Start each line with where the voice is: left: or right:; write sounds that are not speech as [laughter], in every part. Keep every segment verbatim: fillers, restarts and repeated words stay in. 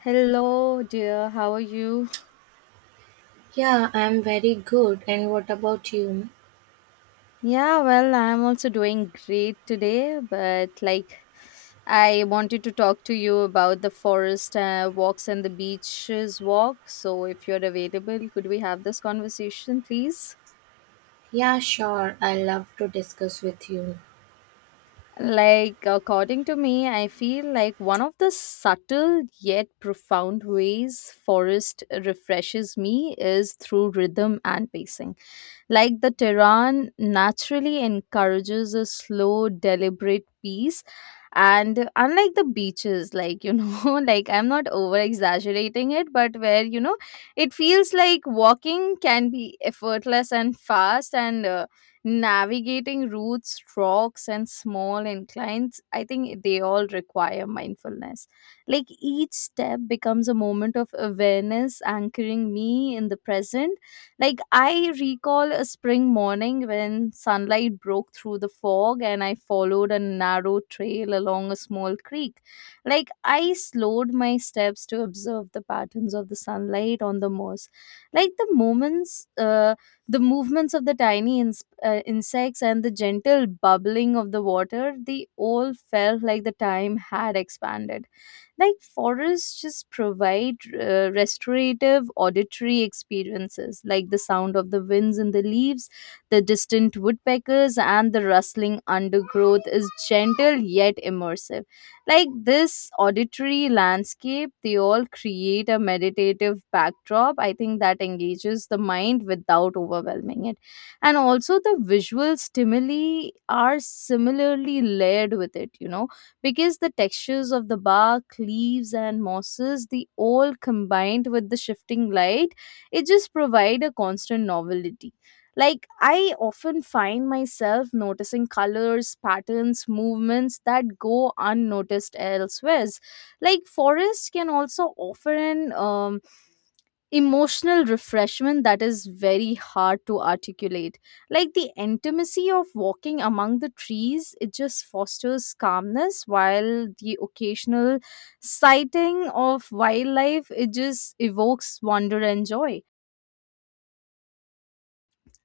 left: Hello, dear. How are you?
right: Yeah, I'm very good. And what about you?
left: Yeah, well, I'm also doing great today, but like I wanted to talk to you about the forest uh, walks and the beaches walk. So, if you're available, could we have this conversation, please?
right: Yeah, sure. I love to discuss with you.
left: Like, according to me, I feel like one of the subtle yet profound ways forest refreshes me is through rhythm and pacing. Like the Tehran naturally encourages a slow, deliberate peace. And unlike the beaches, like, you know, [laughs] like I'm not over exaggerating it, but where, you know, it feels like walking can be effortless and fast, and uh, navigating routes, rocks, and small inclines, I think they all require mindfulness. Like each step becomes a moment of awareness, anchoring me in the present. Like I recall a spring morning when sunlight broke through the fog and I followed a narrow trail along a small creek. Like I slowed my steps to observe the patterns of the sunlight on the moss. Like the moments uh, the movements of the tiny ins- uh, insects and the gentle bubbling of the water, they all felt like the time had expanded. Like forests just provide uh, restorative auditory experiences, like the sound of the winds in the leaves, the distant woodpeckers, and the rustling undergrowth is gentle yet immersive. Like this auditory landscape, they all create a meditative backdrop, I think, that engages the mind without overwhelming it. And also the visual stimuli are similarly layered with it, you know, because the textures of the bark, leaves, and mosses, the all combined with the shifting light, it just provide a constant novelty. Like I often find myself noticing colors, patterns, movements that go unnoticed elsewhere. Like forests can also offer an um, emotional refreshment that is very hard to articulate. Like the intimacy of walking among the trees, it just fosters calmness, while the occasional sighting of wildlife, it just evokes wonder and joy.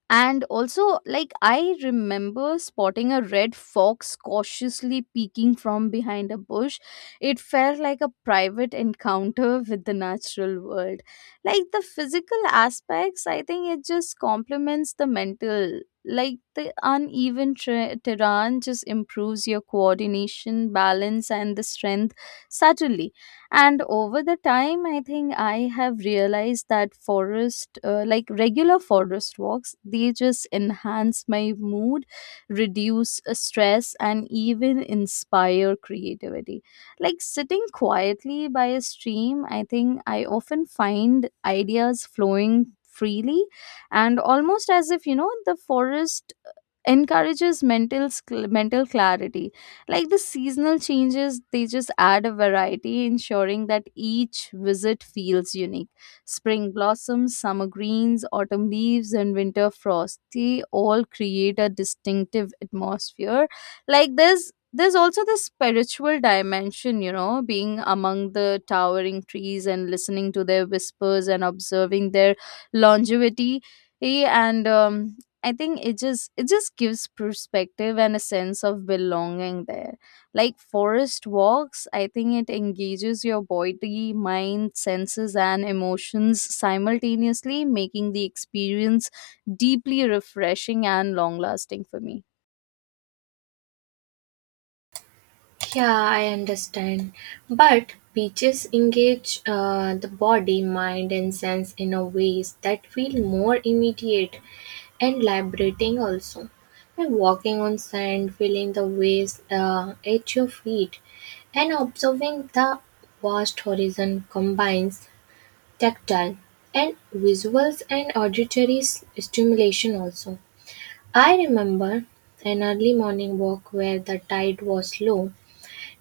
left: And also, like, I remember spotting a red fox cautiously peeking from behind a bush. It felt like a private encounter with the natural world. Like, the physical aspects, I think it just complements the mental. Like, the uneven tra- terrain just improves your coordination, balance, and the strength subtly. And over the time, I think I have realized that forest, uh, like regular forest walks, they just enhance my mood, reduce uh, stress, and even inspire creativity. Like sitting quietly by a stream, I think I often find ideas flowing freely, and almost as if, you know, the forest encourages mental sc- mental clarity. Like the seasonal changes, they just add a variety, ensuring that each visit feels unique. Spring blossoms, summer greens, autumn leaves, and winter frost, they all create a distinctive atmosphere. Like there's there's also this spiritual dimension, you know, being among the towering trees and listening to their whispers and observing their longevity. Eh, and um, I think it just it just gives perspective and a sense of belonging there. Like forest walks, I think it engages your body, mind, senses, and emotions simultaneously, making the experience deeply refreshing and long lasting for me.
right: Yeah, I understand. But beaches engage uh, the body, mind, and sense in a ways that feel more immediate and liberating also. By walking on sand, feeling the waves uh, at your feet, and observing the vast horizon combines tactile, and visuals and auditory s- stimulation also. I remember an early morning walk where the tide was low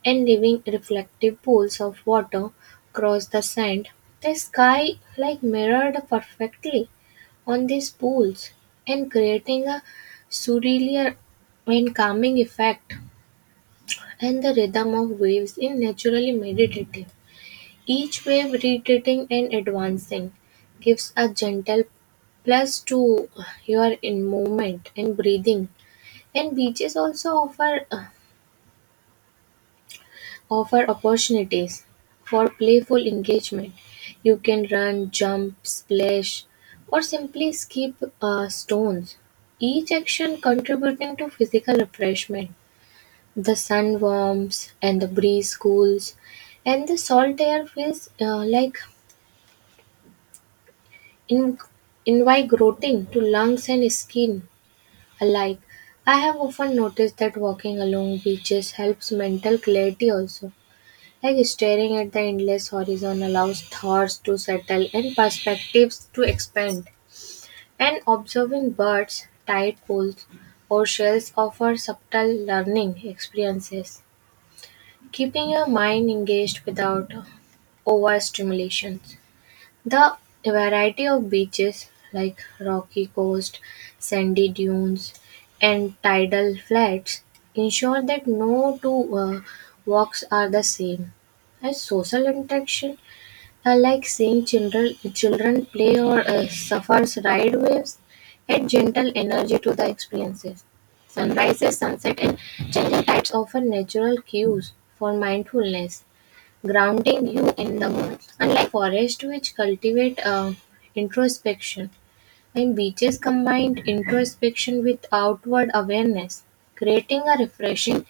right: and leaving reflective pools of water across the sand. The sky like mirrored perfectly on these pools and creating a surreal and calming effect, and the rhythm of waves in naturally meditative. Each wave retreating and advancing gives a gentle plus to your in movement and breathing. And beaches also offer offer opportunities for playful engagement. You can run, jump, splash, or simply skip uh, stones. Each action contributing to physical refreshment. The sun warms and the breeze cools, and the salt air feels uh, like In- invigorating to lungs and skin alike. I have often noticed that walking along beaches helps mental clarity also. Like staring at the endless horizon allows thoughts to settle and perspectives to expand. And observing birds, tide pools, or shells offer subtle learning experiences, keeping your mind engaged without overstimulation. The variety of beaches, like rocky coast, sandy dunes, and tidal flats, ensure that no two uh, walks are the same. As social interaction, uh, like seeing children children play or uh, surfers ride waves, add gentle energy to the experiences. Sunrises, sunset, and changing tides offer natural cues for mindfulness grounding you in the moment. Unlike forests, which cultivate uh, introspection, and beaches combined introspection with outward awareness, creating a refreshing